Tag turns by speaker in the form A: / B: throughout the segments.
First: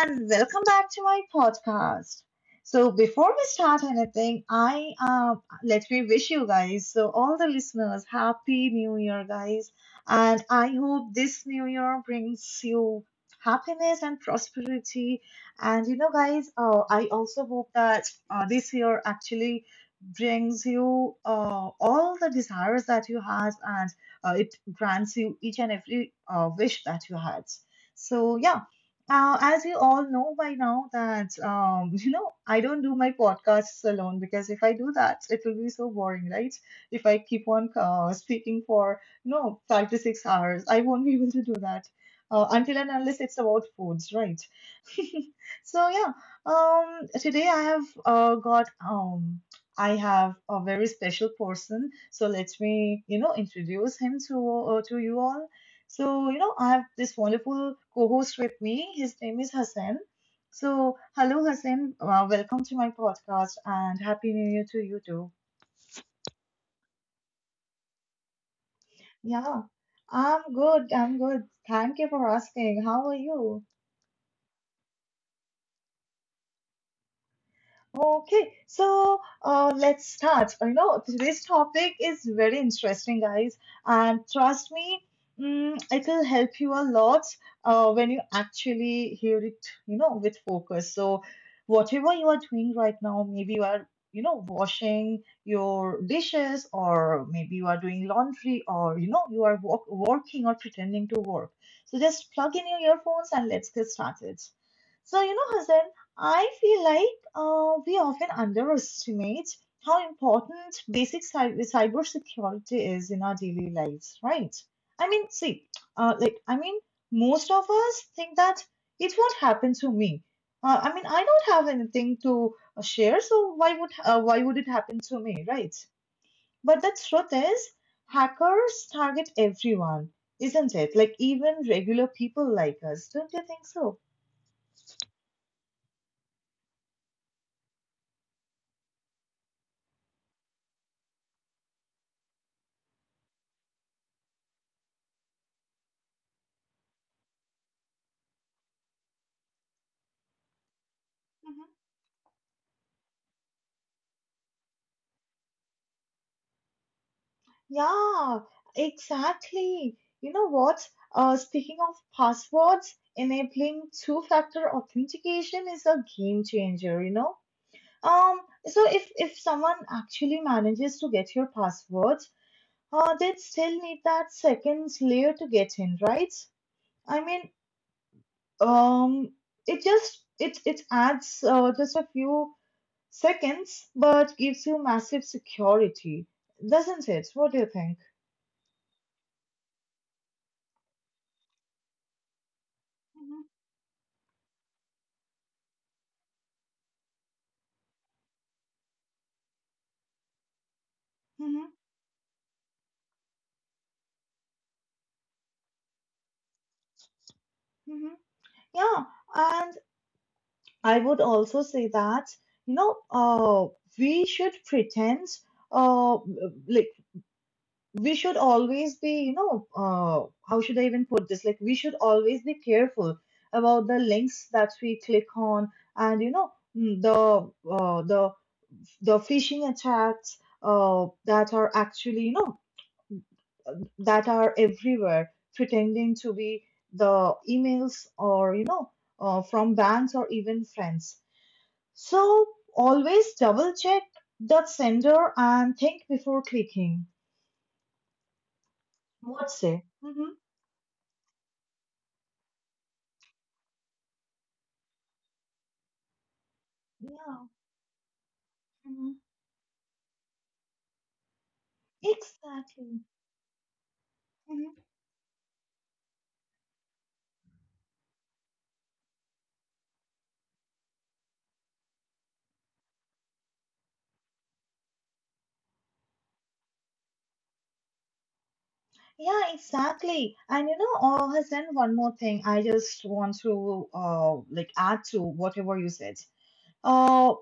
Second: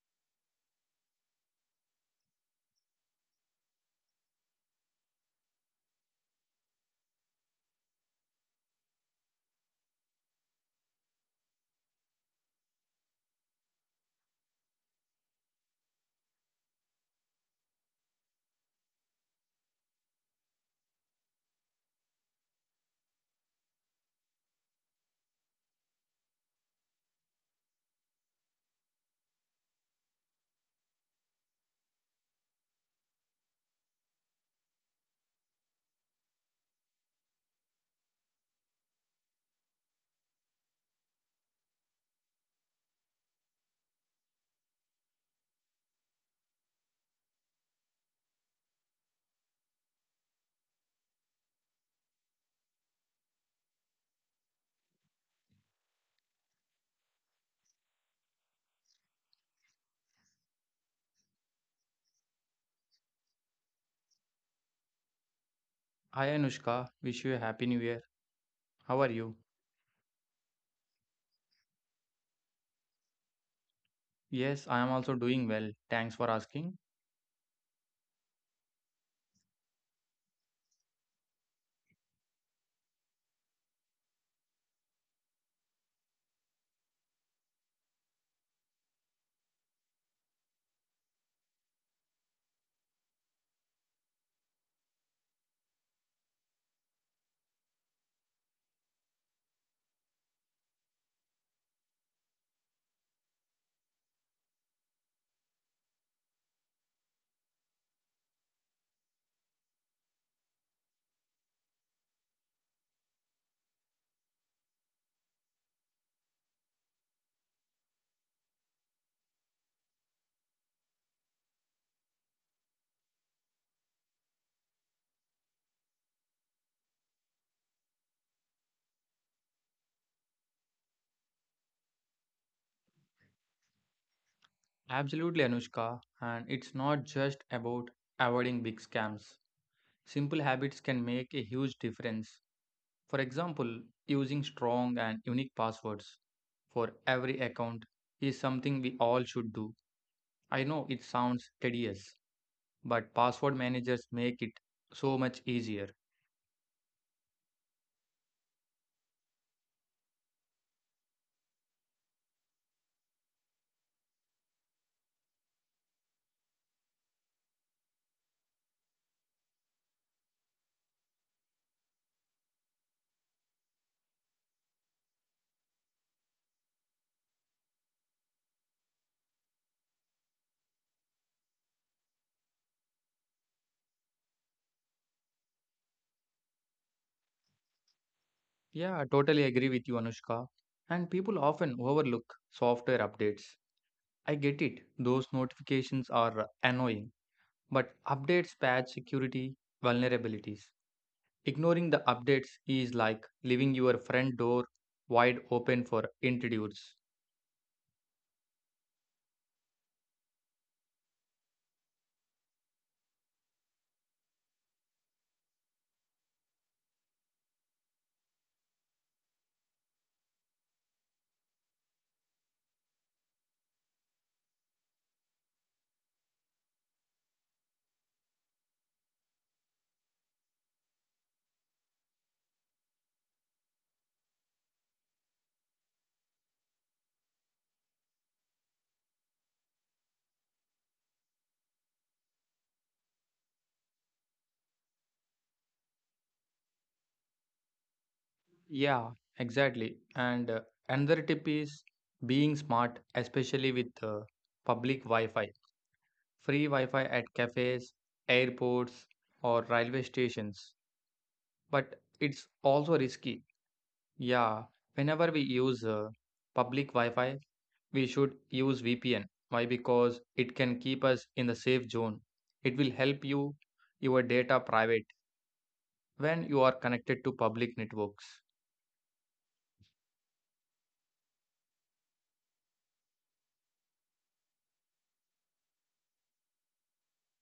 A: and welcome back to my podcast. So, before we start anything, I let me wish you guys, so all the listeners, happy new year, guys. And I hope this new year brings you happiness and prosperity. And you know, guys, I also hope that this year actually brings you all the desires that you had, and it grants you each and every wish that you had. So yeah, as you all know by now that you know I don't do my podcasts alone, because if I do that, it will be so boring, right? If I keep on speaking for you know 5 to 6 hours, I won't be able to do that until and unless it's about foods, right? So yeah, today I have a very special person. So let me you know introduce him to you all. So, you know, I have this wonderful co-host with me. His name is Hassan. So, hello, Hassan. Welcome to my podcast and happy new year to you too.
B: Hi Anushka, wish you a happy new year. How are you?
A: Yeah, I'm good. I'm good. Thank you for asking. How are you?
B: Yes, I am also doing well. Thanks for asking.
A: Okay, so let's start. You know, today's topic is very interesting, guys, and trust me, mm, it'll help you a lot when you actually hear it, you know, with focus. So, whatever you are doing right now, maybe you are, you know, washing your dishes, or maybe you are doing laundry, or you know, you are walk working or pretending to work. So, just plug in your earphones and let's get started. So, you know, Hassan, I feel like we often underestimate how important basic cybersecurity is in our daily lives, right? I mean, see, like, I mean, most of us think that it won't happen to me. I mean, I don't have anything to share, so why would it happen to me, right? But the truth is, hackers target everyone, isn't it? Like even regular people like us, don't you think so?
B: Absolutely, Anushka. And it's not just about avoiding big scams. Simple habits can make a huge difference. For example, using strong and unique passwords for every account is something we all should do. I know it sounds tedious, but password managers make it so much easier.
A: Yeah, exactly. You know what? Speaking of passwords, enabling two-factor authentication is a game changer, you know? Um, so if someone actually manages to get your password, they'd still need that second layer to get in, right? I mean, um, it adds just a few seconds, but gives you massive security, doesn't it? What do you think?
B: Yeah, I totally agree with you, Anushka. And people often overlook software updates. I get it, those notifications are annoying, but updates patch security vulnerabilities.
A: Hmm.
B: Ignoring the updates is like leaving your front door wide open for intrudes.
A: Hmm. Yeah, and I would also say that, you know, we should pretend, uh, like, we should always be, you know, how should I even put this? Like, we should always be careful about the links that we click on, and you know, mm, the the phishing attacks that are actually, you know, that are everywhere, pretending to be the emails or you know, from banks or even friends. So always double check the sender and think before clicking.
B: Yeah,
A: What say?
B: exactly.
A: Hmm.
B: And another tip is being smart, especially with public Wi Fi. Free Wi Fi at
A: Yeah.
B: cafes, airports,
A: Mhm.
B: or railway stations but it's also
A: Exactly.
B: risky. Yeah,
A: Mhm.
B: whenever we use public Wi Fi, we should use VPN. Why? Because it can keep us in the safe zone. It will help you your data private when you are connected to public networks.
A: Yeah, exactly. And you know, oh, Hassan, one more thing. I just want to like add to whatever you said. Uh,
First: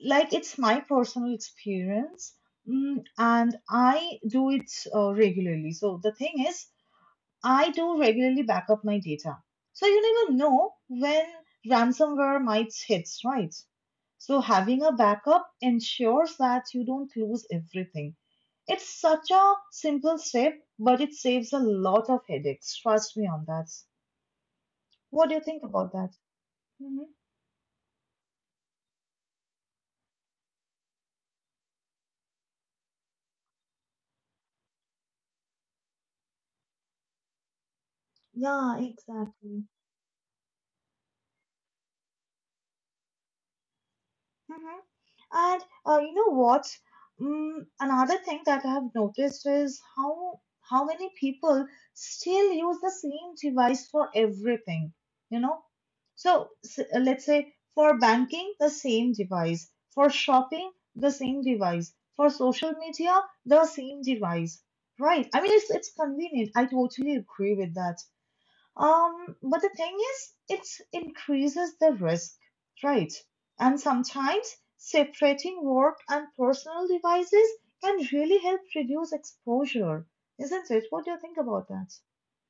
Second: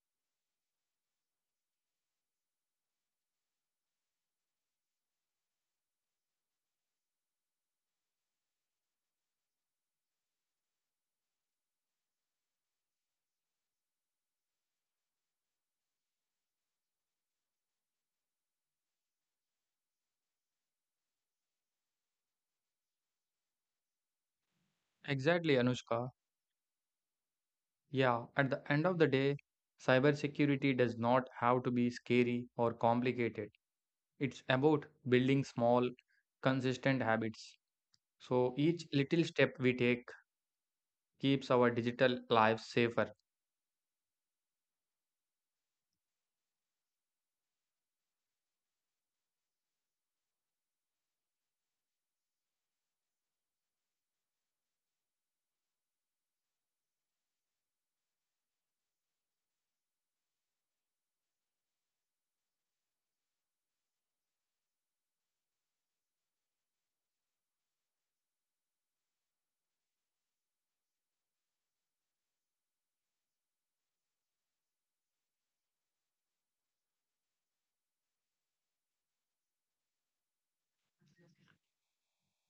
A: like it's my personal experience, mm, and I do it regularly. So the thing is, I do regularly back up my data. So you never know when ransomware might hit, right? So having a backup ensures that you don't lose everything. It's such a simple step, but it saves a lot of headaches. Trust me on that. What do you
B: Exactly,
A: think about
B: Anushka.
A: that? Mhm.
B: Yeah, at the end of the day, cybersecurity does not have to be scary or complicated. It's about building small, consistent habits. So
A: Yeah,
B: each little step
A: exactly.
B: we take keeps our digital lives safer.
A: Mhm. And you know what? Mm, another thing that I have noticed is how many people still use the same device for everything. You know, so let's say for banking, the same device. For shopping, the same device. For social media, the same device. Right? I mean, it's convenient. I totally agree with that. But the thing is, it increases the risk, right? And sometimes separating work and personal devices can really help reduce exposure, isn't it? What do you think about that?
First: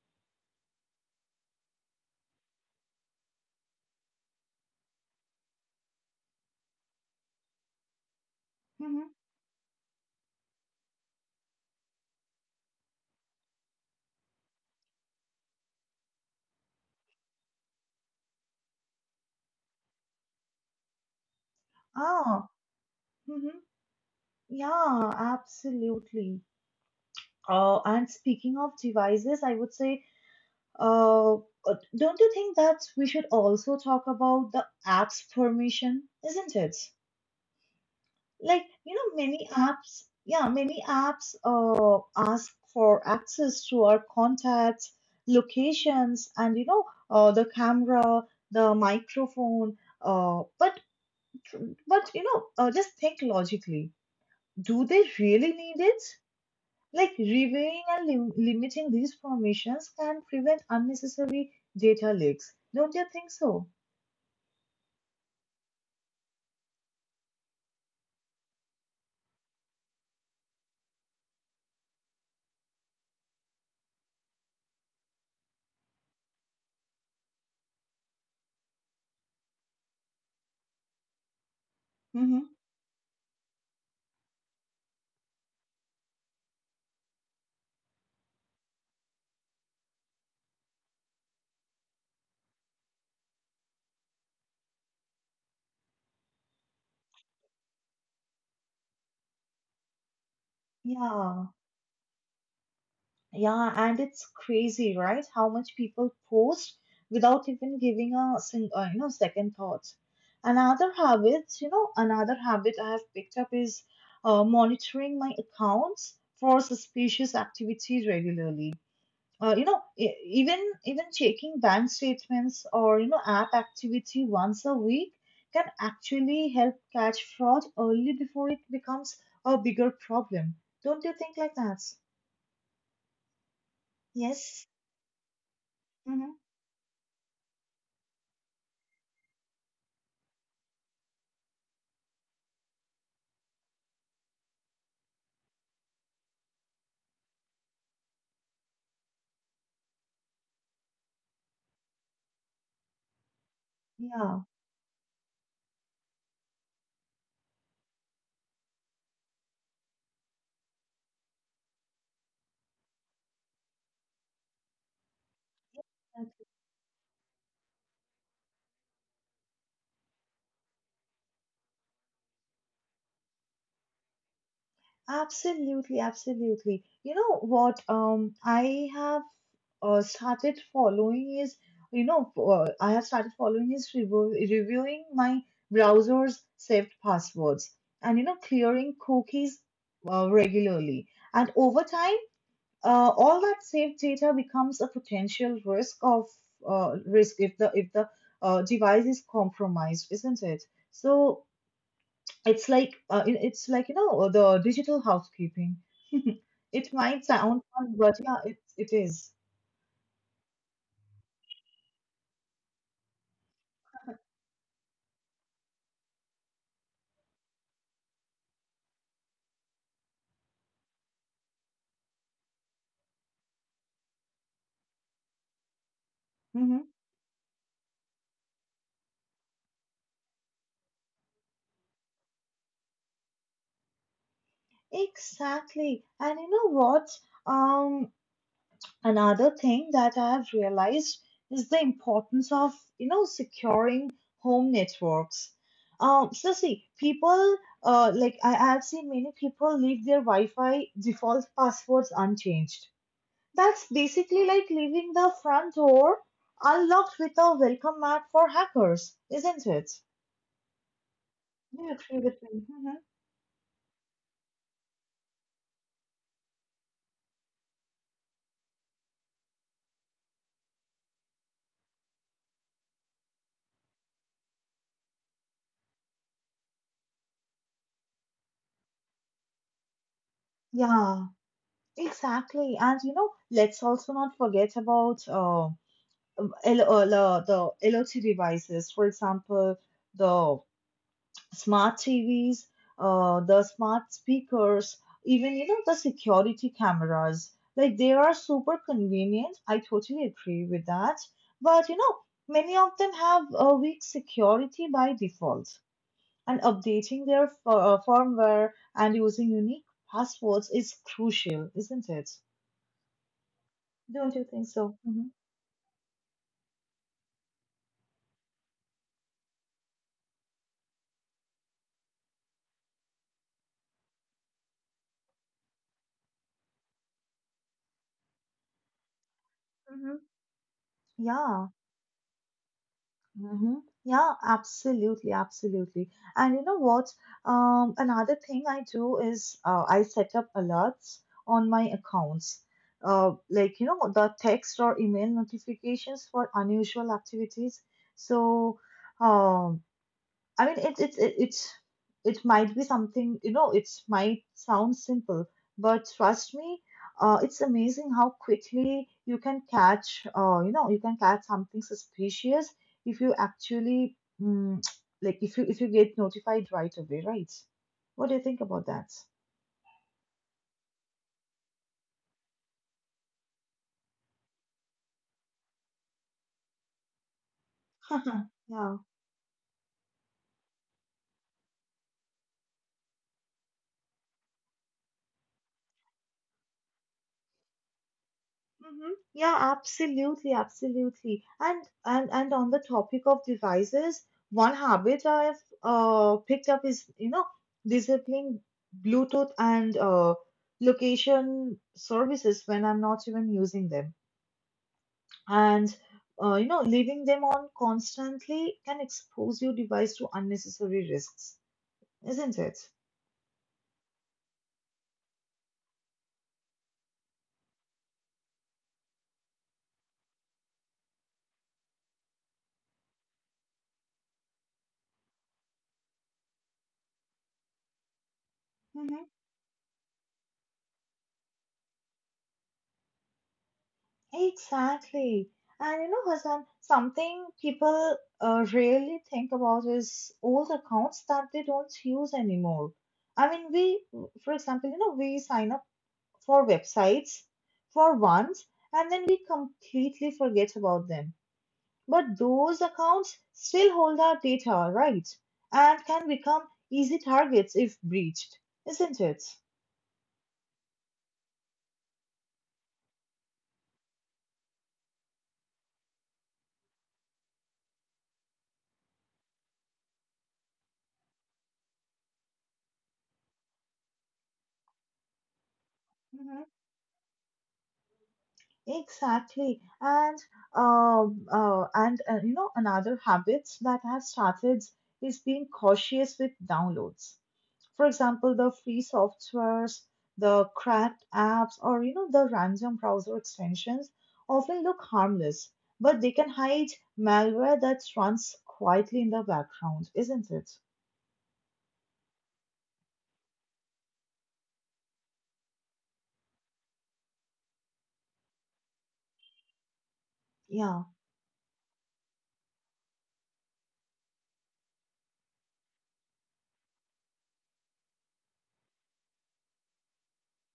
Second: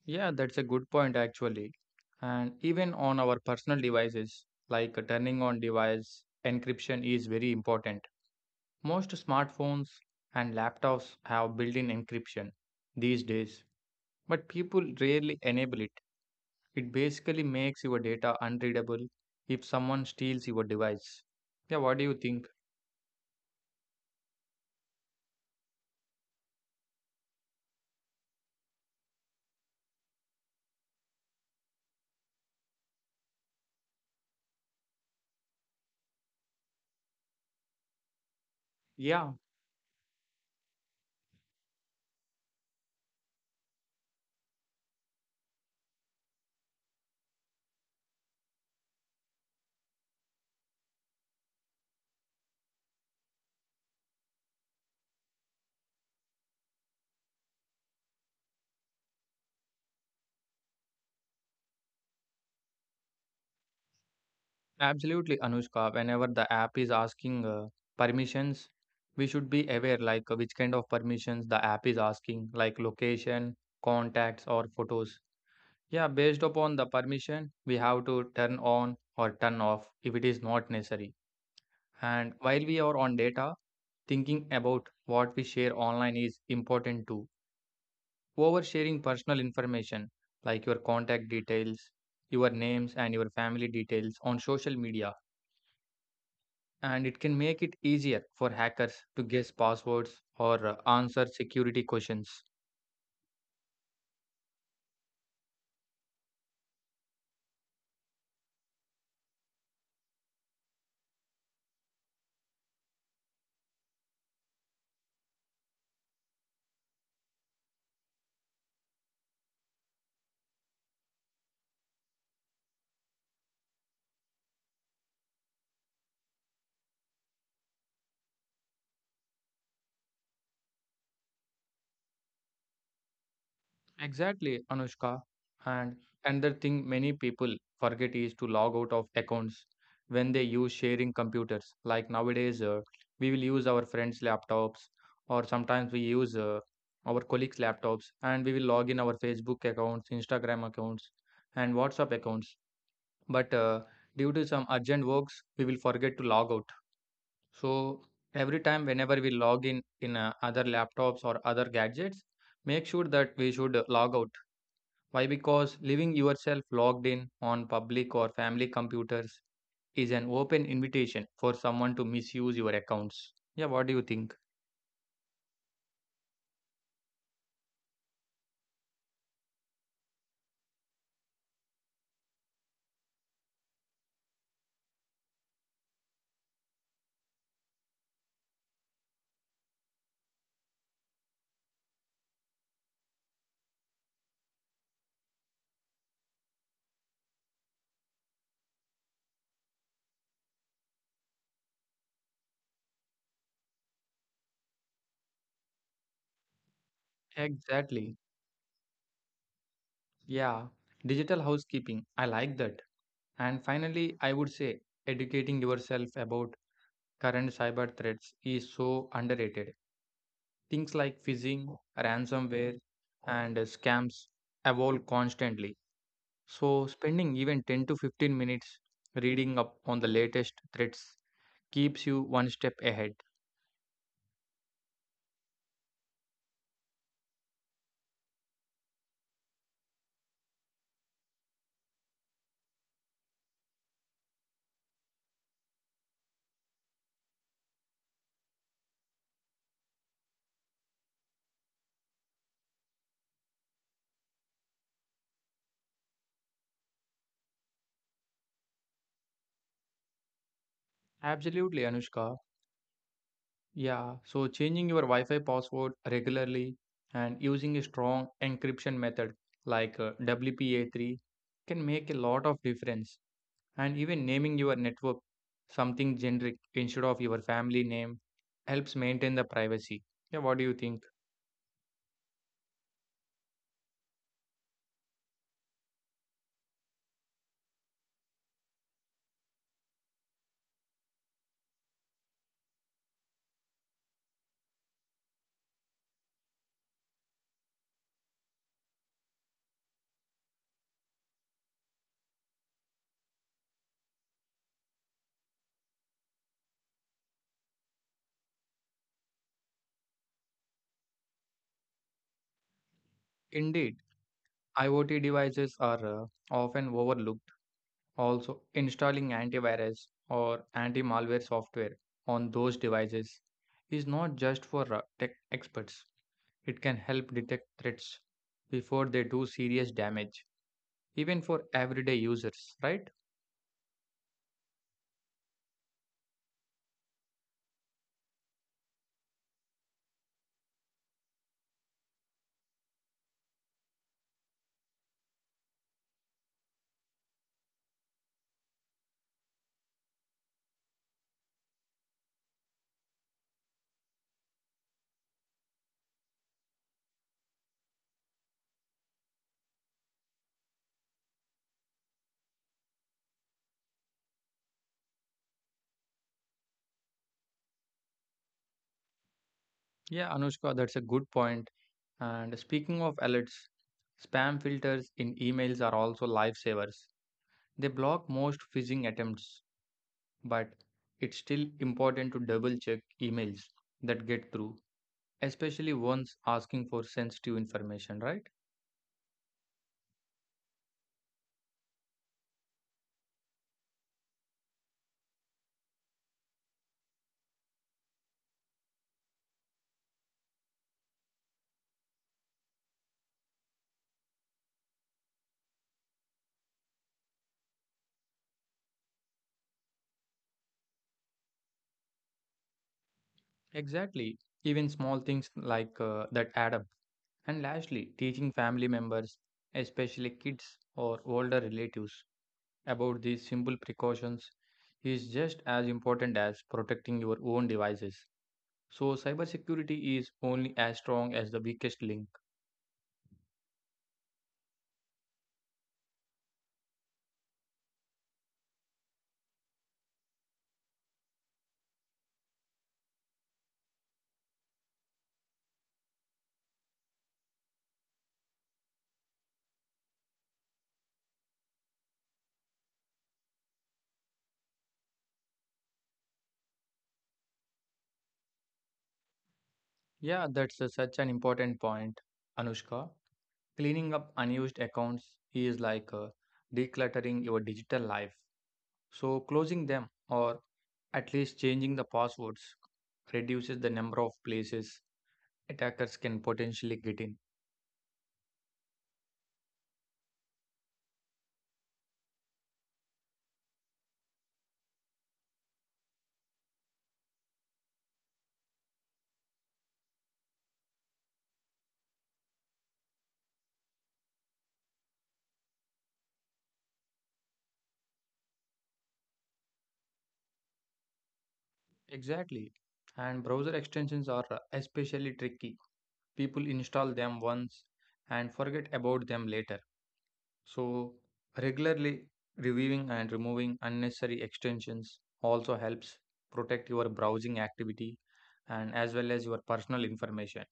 B: Yeah, that's a good point actually. And even on our personal devices, like turning on device encryption is very important.
A: Mm-hmm.
B: Most smartphones and laptops have built in encryption these days, but people rarely enable it. It basically makes your data unreadable if someone steals your device. Yeah, what do you think?
A: Ah, mm-hmm. Yeah, absolutely. And speaking of devices, I would say, don't you think that we should also talk about the app's permission, isn't it? Like you know
B: Yeah,
A: many apps, yeah, many apps ask for access to our contacts, locations, and you know the camera, the microphone, but you know, just think logically, do they really need it? Like reviewing and limiting these permissions can prevent unnecessary data leaks, don't you think so?
B: Absolutely, Anushka. Whenever the app is asking permissions, we should be aware like which kind of permissions the app is asking, like location, contacts, or photos. Yeah, based upon the permission, we have to turn on or turn off if it is not necessary. And
A: Hmm.
B: while we are on data, thinking about what we share online is important too. Oversharing personal information like your contact details, your names, and your family details on social media and it can make it easier for hackers to guess passwords or answer
A: Yeah.
B: security questions.
A: Yeah, and it's crazy, right? How much people post without even giving a you know second thought. Another habit, you know, another habit I have picked up is monitoring my accounts for suspicious activity regularly. You know, even checking bank statements or you know app activity once a week can actually help catch fraud early before it becomes a bigger problem. Don't you think like that?
B: Exactly,
A: Yes.
B: Anushka. And another thing many people forget is to log out of accounts when they use sharing computers. Like nowadays, we will use our friends' laptops, or sometimes we use our colleagues' laptops, and we will log in our Facebook accounts, Instagram accounts, and WhatsApp accounts. But due
A: Yeah.
B: to some urgent works, we will forget to log out. So every time whenever we log in other laptops or other gadgets, make sure that we should log out. Why? Because leaving yourself logged in on public or family computers is an open invitation for someone to misuse your accounts. Yeah, what do you think?
A: Absolutely, absolutely. You know what, I have started following is you know I have started following is reviewing my browser's saved passwords and you know clearing cookies regularly. And over time, all that saved data becomes a potential risk if the device is compromised, isn't it? So it's like it's like you know the digital housekeeping. It might sound fun, but
B: Exactly.
A: yeah, it is.
B: Yeah. Digital housekeeping. I like that. And finally, I would say educating yourself about current cyber threats is so underrated. Things like phishing, ransomware, and scams evolve constantly. So,
A: Mm-hmm.
B: spending even 10 to 15 minutes reading up on the latest threats keeps you one step ahead.
A: Exactly. And you know what? Um, Another thing that I have realized is the importance of, you know, securing home networks. So see, people, like I have seen many people leave their Wi-Fi default passwords unchanged. That's basically like leaving the front door unlocked with a welcome mat for hackers, isn't it? Do
B: Absolutely,
A: you agree
B: Anushka.
A: with me? Mhm.
B: Yeah, so changing your Wi Fi password regularly and using a strong encryption method like WPA3 can make a lot of difference. And even naming your network something generic instead of your family name helps maintain the privacy. Yeah, what do you think?
A: Yeah, exactly. And you know, let's also not forget about the LOT devices, for example, the smart TVs, the smart speakers, even you know the security cameras. Like they are super convenient. I totally agree with that. But you know, many of them have a weak security by default. And updating their firmware and using unique passwords is crucial, isn't it?
B: Indeed,
A: Don't you think so?
B: IoT
A: Mhm.
B: devices are often overlooked. Also, installing antivirus or anti malware software on those devices is not just for tech experts, it can help detect threats before they do serious
A: Mm-hmm.
B: damage, even for
A: Yeah.
B: everyday users, right?
A: Mm-hmm. Yeah, absolutely, absolutely. And you know what? Another thing I do is I set up alerts on my accounts. Like, you know, the text or email notifications for unusual activities. So, um, I mean, it might be something you know. It might sound simple, but trust me, it's amazing how quickly you can catch. You know, you can catch something suspicious if you actually mm, like if you get notified right away, right? What do you think about that?
B: Yeah, Anushka, that's a good point. And speaking of alerts, spam filters in emails are also lifesavers. They block most
A: Yeah.
B: phishing attempts, but it's still important to double check emails that get through, especially ones asking for sensitive information, right?
A: Hmm. Yeah, absolutely, absolutely. And on the topic of devices, one habit I've picked up is, you know, disabling Bluetooth and location services when I'm not even using them. And you know, leaving them on constantly can expose your device to unnecessary risks, isn't it?
B: Exactly. Even small things like that add up. And lastly, teaching family members, especially kids or older relatives, about these simple precautions is just as important as protecting your own devices. So, cybersecurity is only as strong as the weakest link.
A: Exactly. And you know, Hassan, something people really think about is old accounts that they don't use anymore. I mean, we, for example, you know, we sign up for websites for once and then we completely forget about them. But those accounts still hold our data, right? And can become easy targets if breached, isn't it?
B: Yeah, such an important point, Anushka. Cleaning up unused accounts is like decluttering your digital life. So, closing them or at least changing the passwords reduces the number of places attackers can
A: Mm-hmm.
B: potentially get in.
A: Exactly. And you know another habit that has started is being cautious with downloads. For example, the free softwares, the cracked apps, or you know the random browser extensions often look harmless, but they can hide malware that runs quietly in the background, isn't it?
B: Exactly. And browser extensions are especially tricky. People install them once and forget about them later.
A: Yeah.
B: So, regularly reviewing and removing unnecessary extensions also helps protect your browsing activity and as well as your personal information.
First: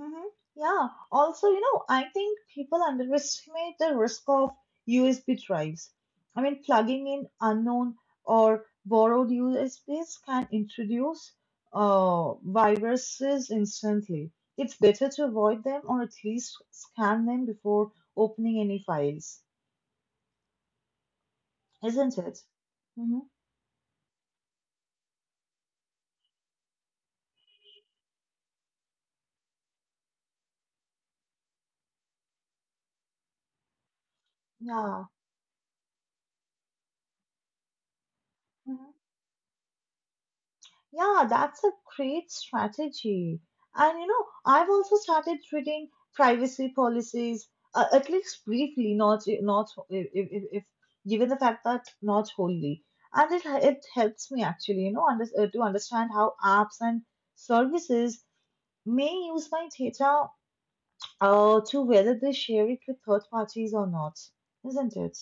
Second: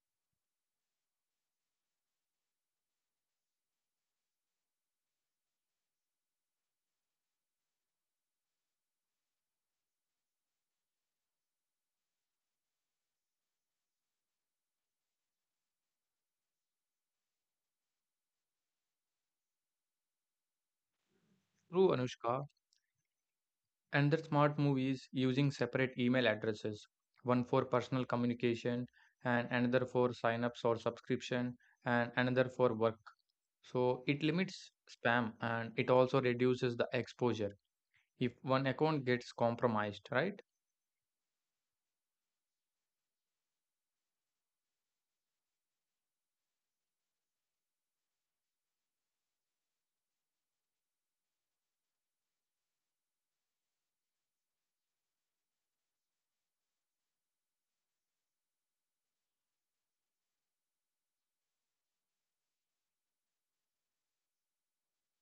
A: Mhm. Yeah. Also, you know, I think people underestimate the risk of USB drives. I mean, plugging in unknown or borrowed USBs can introduce viruses instantly. It's better to avoid them or at least scan them before opening any files,
B: True,
A: isn't it?
B: Anushka.
A: Hmm.
B: Another smart move is using separate email addresses, one for personal communication and another for sign-ups or subscription and another for work. So it limits
A: Yeah.
B: spam and it also reduces the exposure if one
A: Mm-hmm.
B: account gets compromised, right?
A: Yeah, that's a great strategy. And you know, I've also started reading privacy policies, at least briefly, not if, if given the fact that not wholly. And it helps me actually, you know, to understand how apps and services may use my data to whether they share it with third parties or not, isn't it?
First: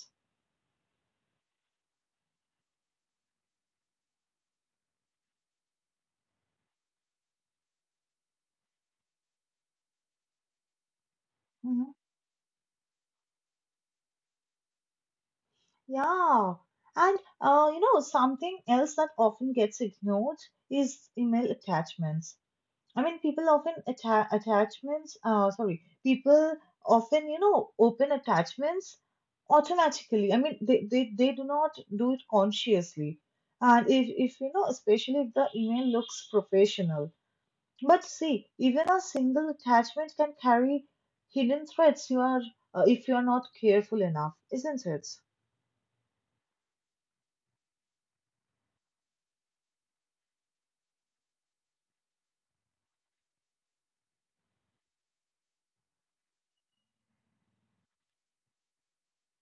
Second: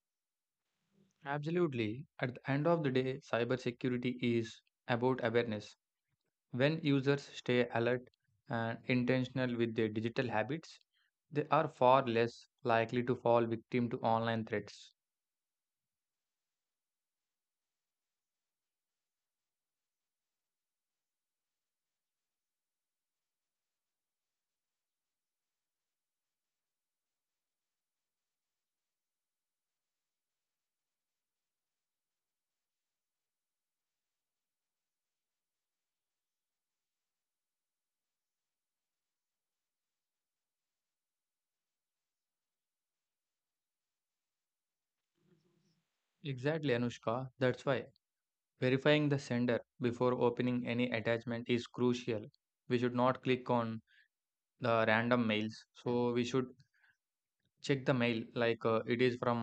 B: Absolutely. At the end of the day, cybersecurity is about awareness. When users stay alert and intentional with their digital habits, they are
A: Mm-hmm.
B: far less likely to fall victim to online threats.
A: Yeah, and you know, something else that often gets ignored is email attachments. I mean, people often, you know, open attachments automatically. I mean, they do not do it consciously. And if, you know, especially if the email looks professional. But see, even a single attachment can carry hidden threats if you are not careful enough, isn't it?
B: Exactly, Anushka. That's why verifying the sender before opening any attachment is crucial. We should not click on the random mails. So, we should check the mail like it is from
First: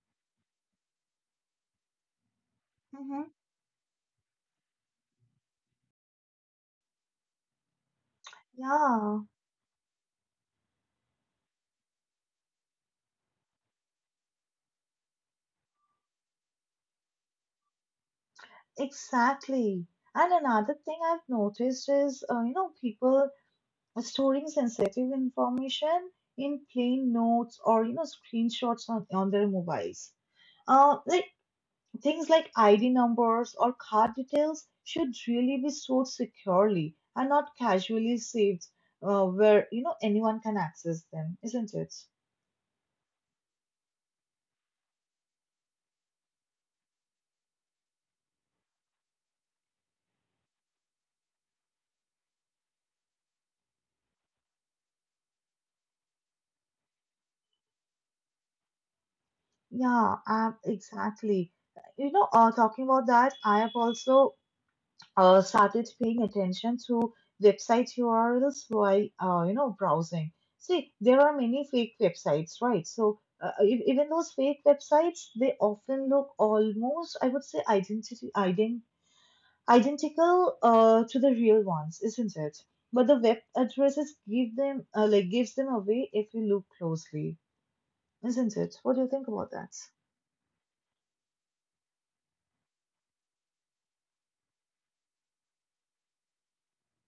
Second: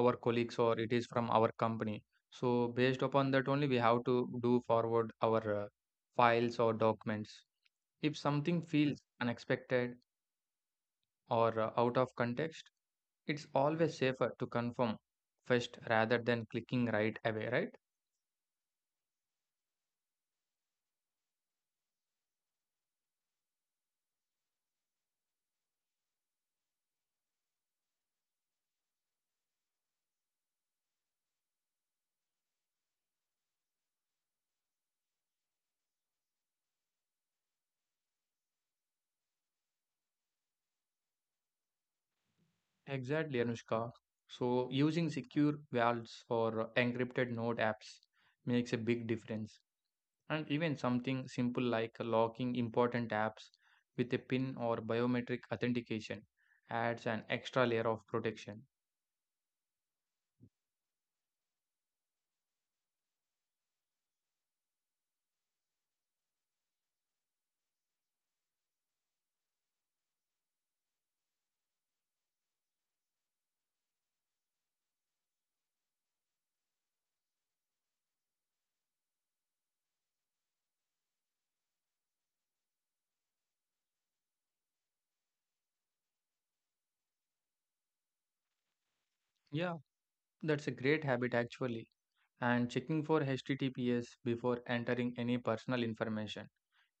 B: our colleagues or it is from our company, so based upon that only we have to do forward our files or documents if something feels
A: Yeah,
B: unexpected or out of context. It's always safer to confirm first rather than clicking right away, right?
A: exactly. And another thing I've noticed is, people storing sensitive information in plain notes or, screenshots on, their mobiles. Like things like ID numbers or card details should really be stored securely and not casually saved where, anyone can access them, isn't it?
B: Exactly, Anushka. So using secure vaults or encrypted note apps makes a big difference. And even something simple like locking important apps with a PIN or biometric authentication adds an extra layer of protection.
A: Yeah, exactly. Talking about that, I have also started paying attention to website URLs while browsing. See, there are many fake websites, right? So even those fake websites, they often look almost, I would say, identical to the real ones, isn't it? But the web addresses gives them away if we look closely, isn't it? What do you think about that?
B: Yeah, that's a great habit actually. And checking for HTTPS before entering any personal information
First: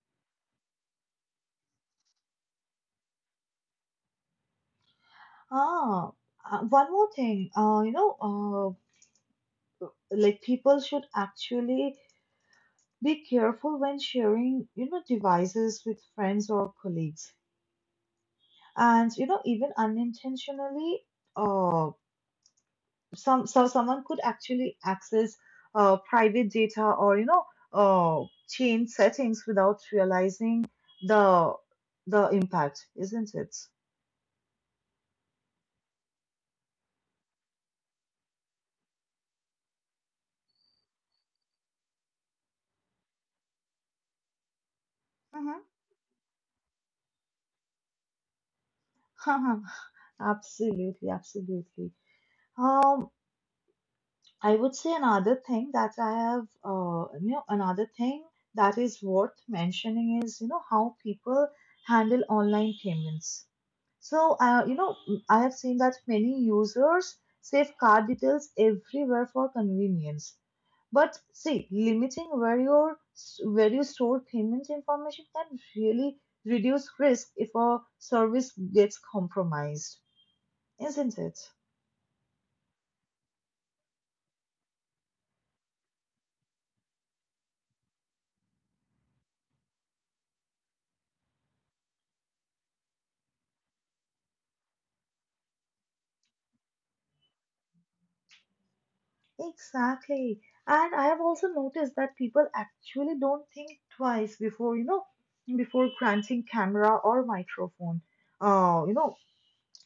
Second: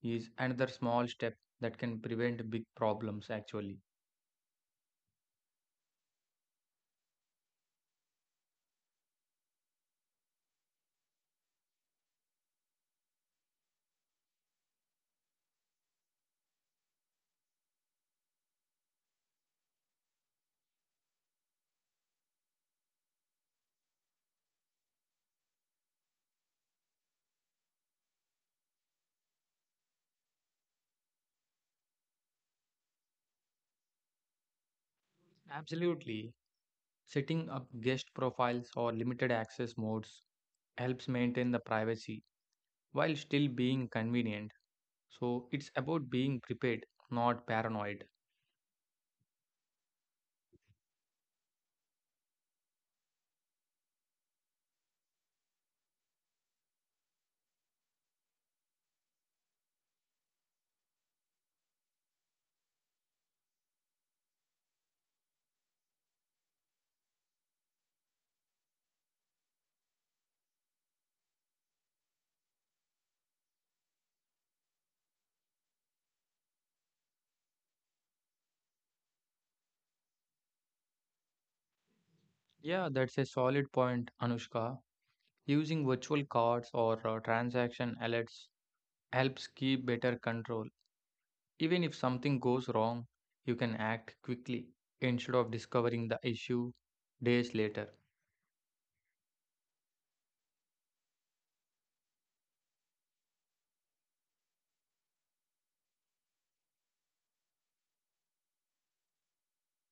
B: is another small step that can prevent big problems actually.
A: Ah, One more thing. People should actually be careful when sharing, devices with friends or colleagues. And even unintentionally, uh, someone could actually access private data or uh, change settings without realizing the the impact, isn't it?
B: Absolutely. Setting up guest profiles or limited access modes helps maintain the privacy while still being convenient. So it's about being prepared, not paranoid.
A: Hmm Absolutely, absolutely. Um, I would say another thing that is worth mentioning is, how people handle online payments. So, I have seen that many users save card details everywhere for convenience. But see, limiting where you store payment information can really reduce risk if a service gets compromised, isn't it?
B: Yeah, that's a solid point, Anushka. Using virtual cards or transaction alerts helps keep better control. Even if something goes wrong, you can act quickly instead of discovering the issue days later.
A: Exactly. And I have also noticed that people actually don't think twice before, before granting camera or microphone. Uh, you know,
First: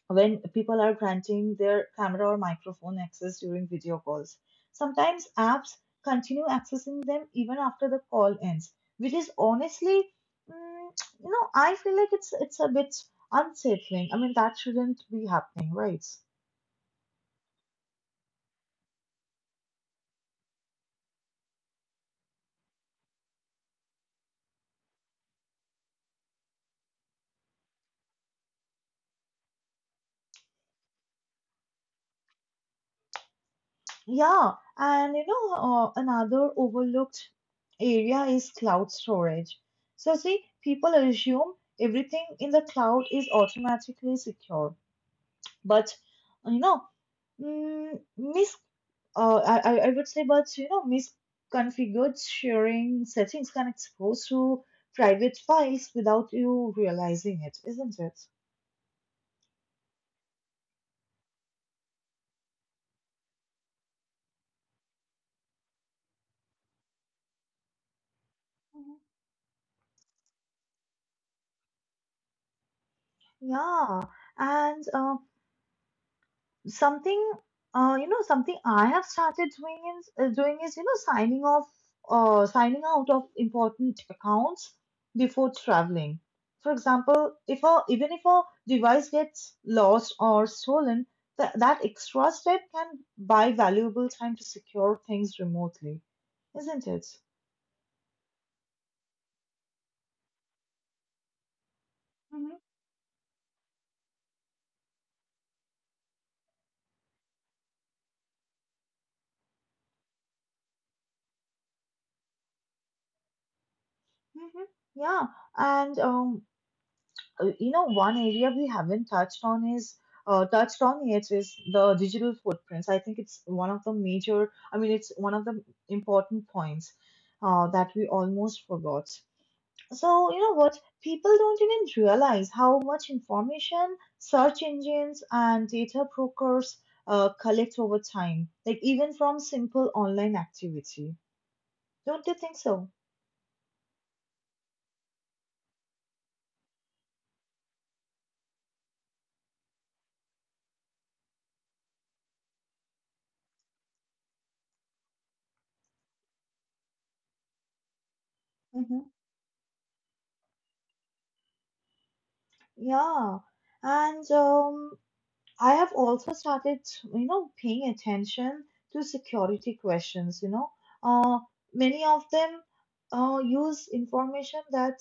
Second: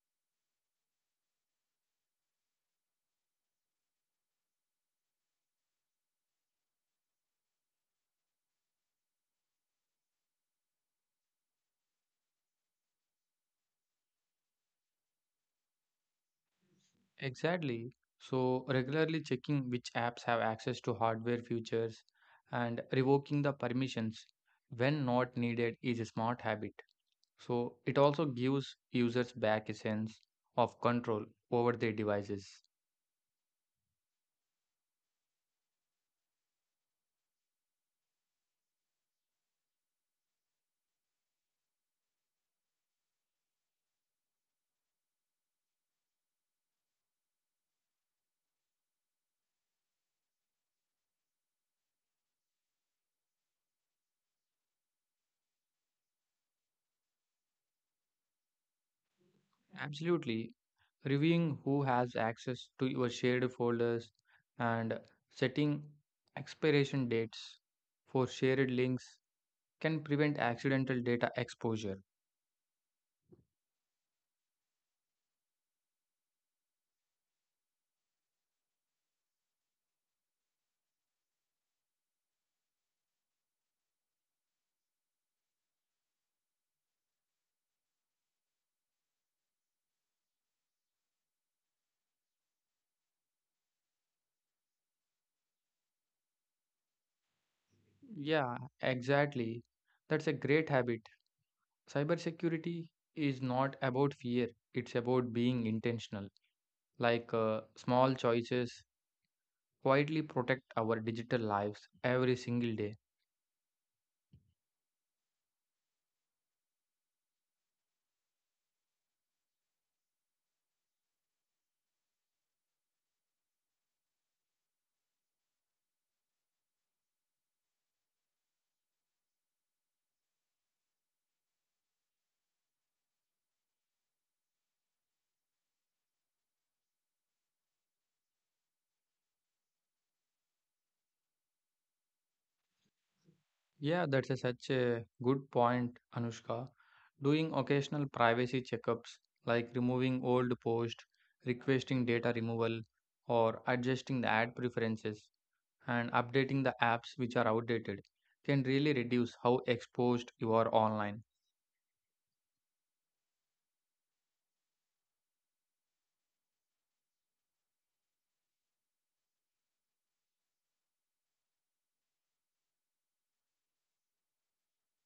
A: when people are granting their camera or microphone access during video calls, sometimes apps continue accessing them even after the call ends, which is honestly, mm, I feel like it's a bit unsettling. I mean, that shouldn't be happening, right?
B: Exactly. So, regularly checking which apps have access to hardware features and revoking the permissions when not needed is a smart habit. So it also gives users back a sense of control over their devices.
A: Yeah, and another overlooked area is cloud storage. So, see, people assume everything in the cloud is automatically secure, but you know, mm, mis I would say, but misconfigured sharing settings can expose to private files without you realizing it, isn't it?
B: Absolutely. Reviewing who has access to your shared folders and setting expiration dates for shared
A: Mhm.
B: links can prevent accidental data exposure.
A: Yeah, and something you know something I have started doing is signing off signing out of important accounts before traveling. For example, if a, even if a device gets lost or stolen, that extra step can buy valuable time to secure things remotely, isn't it?
B: Yeah, exactly. That's a great habit.
A: Mhm.
B: Cybersecurity is not about fear, it's about being intentional, like small choices quietly protect our digital lives every single day.
A: Mm-hmm. Yeah, and one area we haven't touched on yet is the digital footprints. I think it's one of the major I mean it's one of the important points that we almost forgot. So you know what, people don't even realize how much information search engines and data brokers collect over time, like even from simple online activity, don't you think so?
B: Yeah, that's a such a good point, Anushka. Doing occasional privacy checkups like removing old posts, requesting data removal, or adjusting the ad preferences and updating the apps which are outdated can really
A: Hmm
B: reduce how exposed you are online.
A: Yeah. And I have also started, paying attention to security questions. Uh, Many of them use information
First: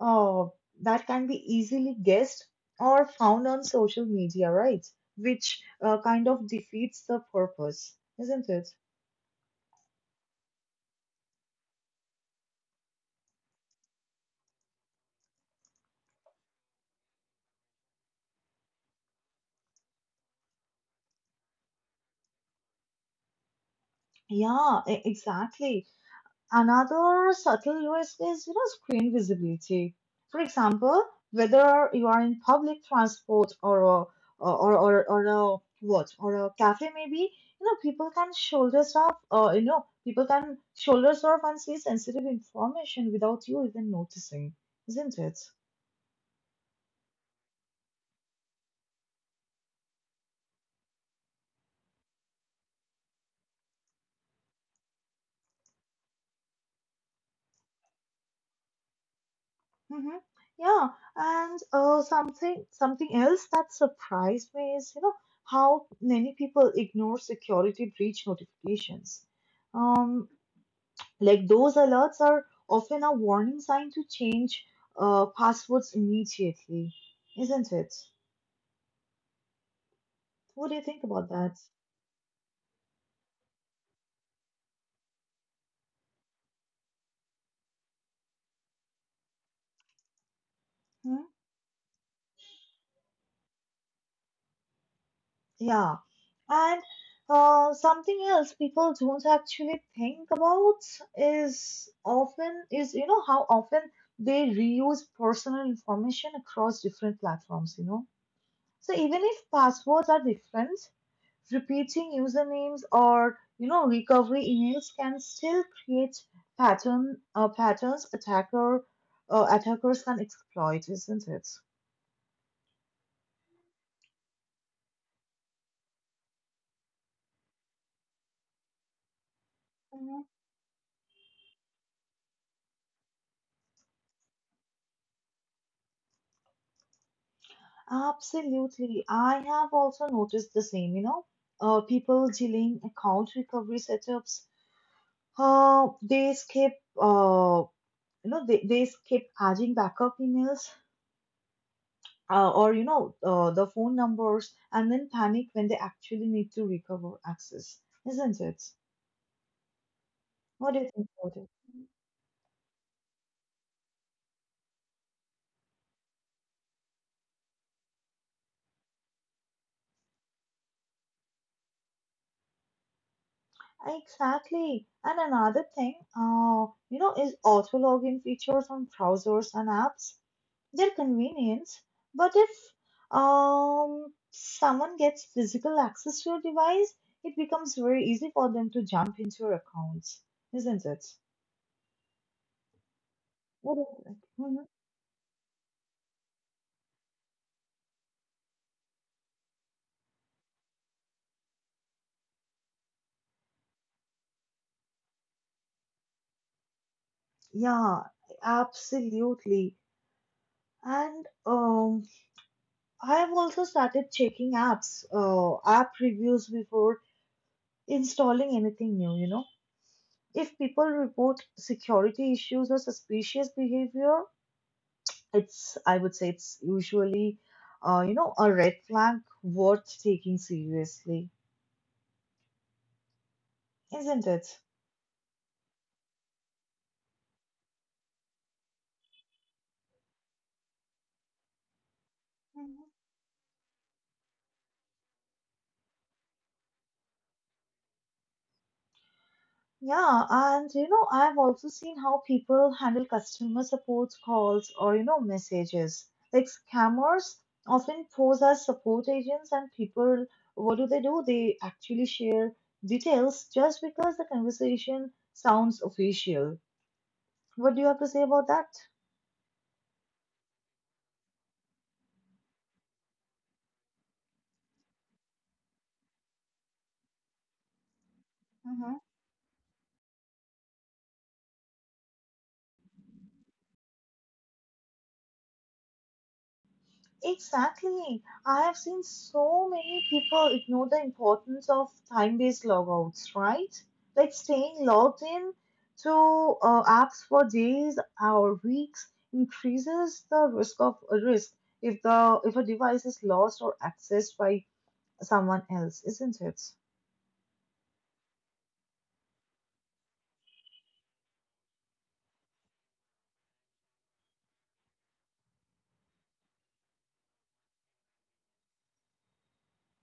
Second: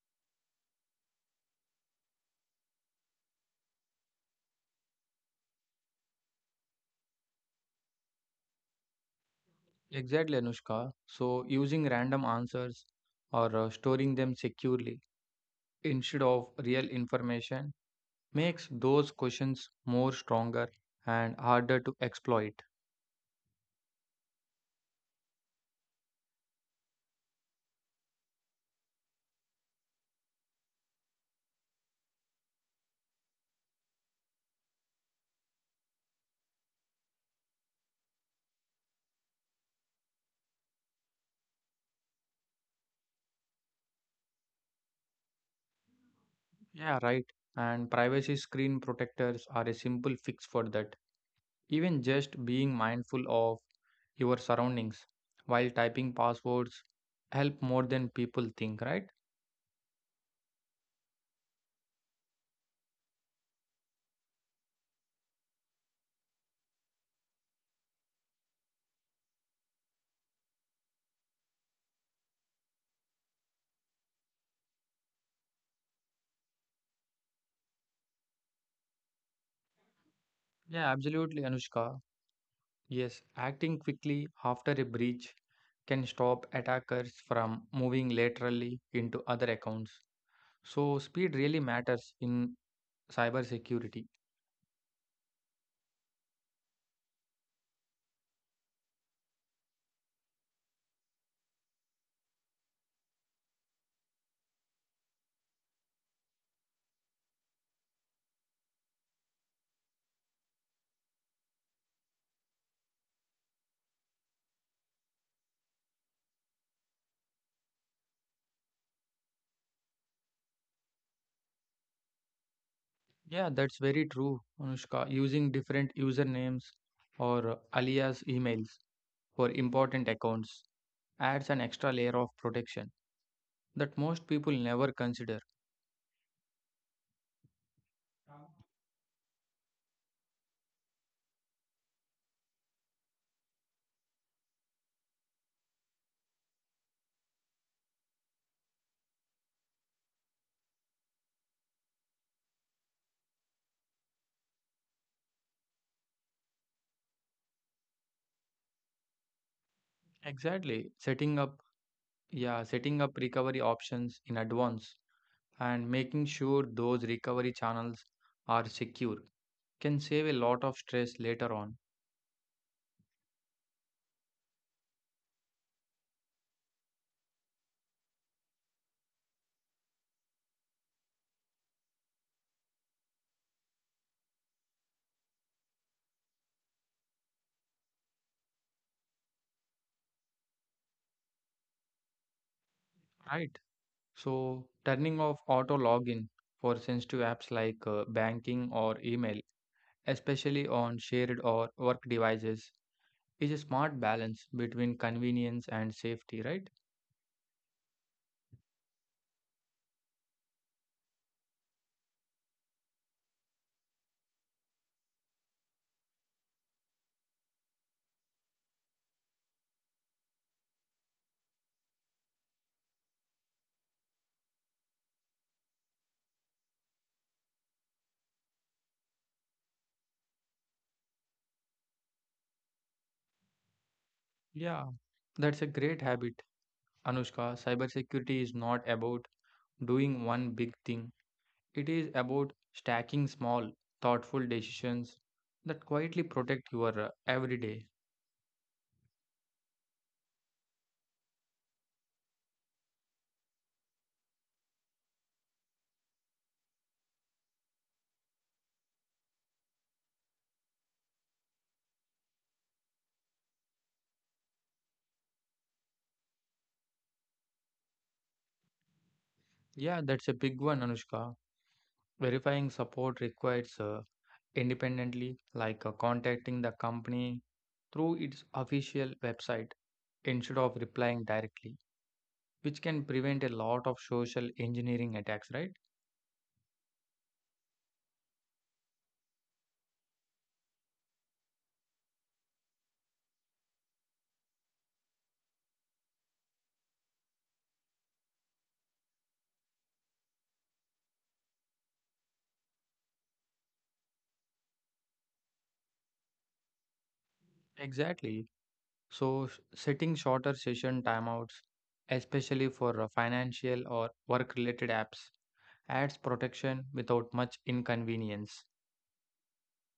A: uh, that can be easily guessed or found on social media, right? Which kind of defeats the purpose, isn't it?
B: Exactly, Anushka. So, using random answers or storing them securely instead of real information makes those questions more stronger and harder to exploit.
A: Exactly. Another subtle risk is screen visibility. For example, whether you are in public transport or a, or or a what or a cafe, maybe people can shoulder surf and see sensitive information without you even noticing, isn't it?
B: Yeah, right. And privacy screen protectors are a simple fix for that. Even just being mindful of your surroundings while typing passwords help more than people think, right?
A: Hmm Yeah, and something else that surprised me is how many people ignore security breach notifications. Um, Like those alerts are often a warning sign to change passwords immediately, isn't it? What do you
B: Yeah,
A: think about
B: absolutely,
A: that?
B: Anushka. Yes, acting quickly after a breach can stop attackers from moving laterally into other accounts. So,
A: Hmm?
B: speed really matters in cybersecurity.
A: Yeah. And something else people don't actually think about is how often they reuse personal information across different platforms, you know. So even if passwords are different, repeating usernames or recovery emails can still create patterns attackers can exploit, isn't it?
B: Yeah, that's very true, Anushka. Using different usernames or alias emails for important
A: Hmm
B: accounts adds an extra layer of protection that most people never consider.
A: Absolutely. I have also noticed the same, people dealing account recovery setups, uh, they skip, uh, they skip adding backup emails or, the phone numbers and then panic when they actually need to recover access, isn't it? What do you
B: Exactly.
A: think about
B: Setting
A: it?
B: up, yeah, setting up recovery options in advance and making sure those recovery channels are secure can save a lot of stress later on.
A: Exactly. And another thing, is auto login features on browsers and apps. They're convenient, but if someone gets physical access to your device, it becomes very easy for them to jump into your accounts, isn't it?
B: Right.
A: What do you think? Mhm.
B: So, turning off auto login for sensitive apps like banking or email, especially on shared or work devices, is a smart balance between convenience and safety, right?
A: Yeah, absolutely. And I've also started checking app reviews before installing anything new. If people report security issues or suspicious behavior, it's I would say it's usually a red flag worth taking seriously, isn't it?
B: Yeah, that's a great habit, Anushka. Cybersecurity is not about doing one big thing, it is about
A: Mhm.
B: stacking small, thoughtful decisions that quietly protect your everyday.
A: Yeah, and you know, I've also seen how people handle customer support calls or messages. Like scammers often pose as support agents, and people, what do? They actually share details just because the conversation sounds official. What do you have to say about that?
B: Yeah, that's a big one, Anushka. Verifying support requires independently, like contacting the company through its
A: Hmm
B: official website instead of replying directly, which can prevent a lot of social engineering attacks, right?
A: Exactly. I have seen so many people ignore the importance of time-based logouts, right? Like staying logged in to apps for days or weeks increases the risk if the if a device is lost or accessed by someone else, isn't it?
B: Exactly. So, setting shorter session timeouts, especially for financial or work related apps, adds protection without much inconvenience.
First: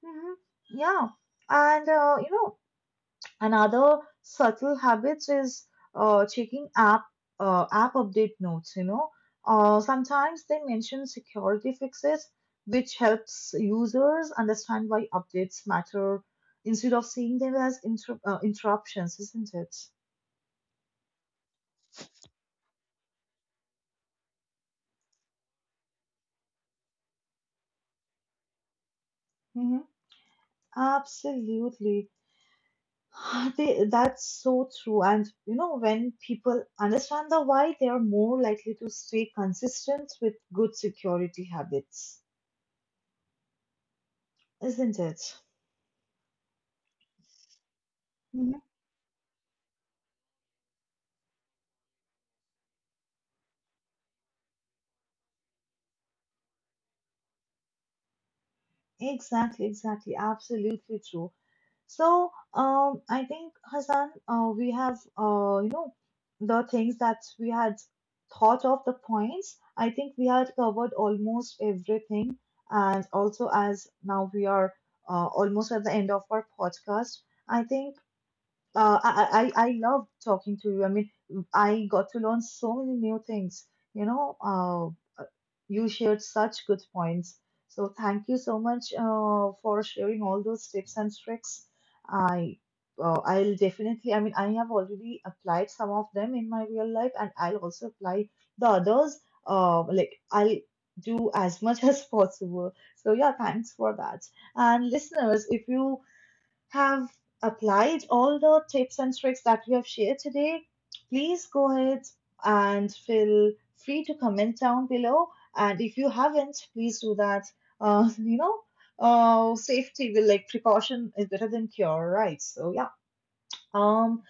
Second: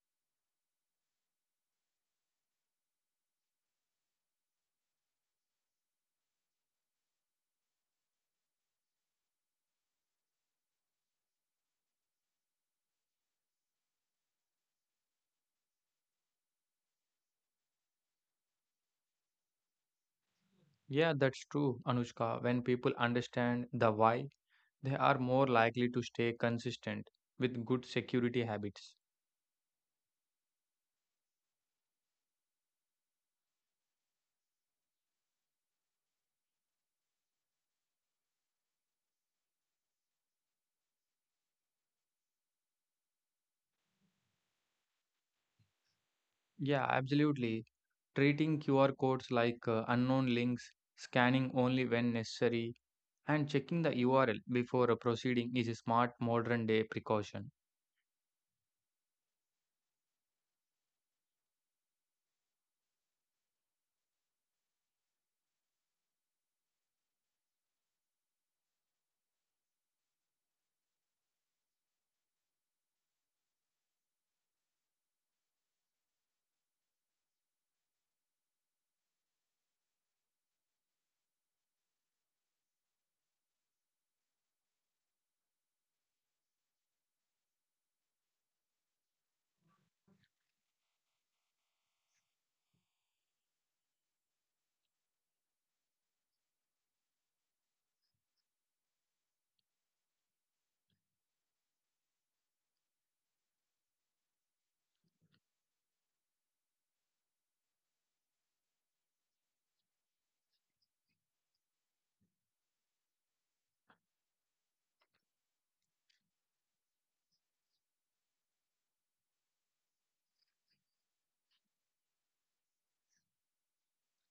A: Hmm Yeah. And another subtle habit is checking app update notes. Sometimes they mention security fixes, which helps users understand why updates matter instead of seeing them as interruptions, isn't it?
B: Yeah, that's true, Anushka. When people understand the why, they are more likely to stay consistent with good security habits.
A: Hmm Absolutely. That's so true. And you know, when people understand the why, they are more likely to stay consistent with good security habits, isn't it?
B: Yeah, absolutely. Treating QR codes like unknown links, scanning only when necessary, and checking the URL before proceeding is a smart modern day precaution.
A: Exactly, exactly, absolutely true. So, I think Hassan, we have, the things that we had thought of, the points. I think we had covered almost everything, and also as now we are almost at the end of our podcast. I think I love talking to you. I mean, I got to learn so many new things. You know, uh, uh, you shared such good points. So thank you so much for sharing all those tips and tricks. I I'll definitely. I mean, I have already applied some of them in my real life, and I'll also apply the others. I'll do as much as possible. So yeah, thanks for that. And listeners, if you have applied all the tips and tricks that we have shared today, please go ahead and feel free to comment down below. And if you haven't, please do that. You know, Safety will, like, precaution is better than cure, right? So yeah. Um,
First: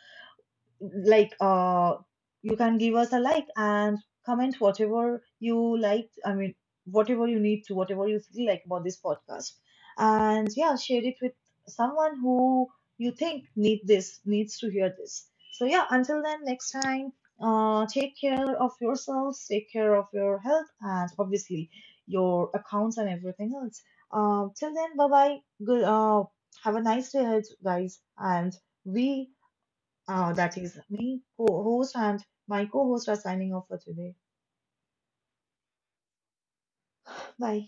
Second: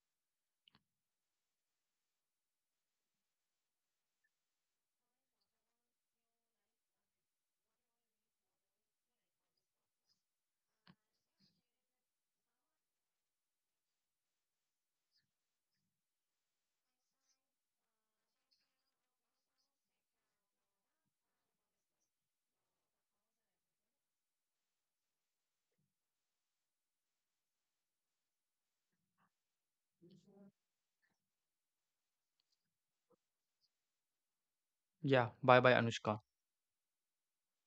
A: like uh you can give us a like and comment whatever you like. I mean, whatever you need to, whatever you feel like about this podcast. And yeah, share it with someone who you think needs to hear this. So yeah, until then, next time, take care of yourselves, take care of your health, and obviously your accounts and everything else. Till then, bye bye. Good Have a nice day ahead, guys, and we that is me, co-host, and my co-host are signing off for today.
B: Yeah, bye bye, Anushka.
A: Bye.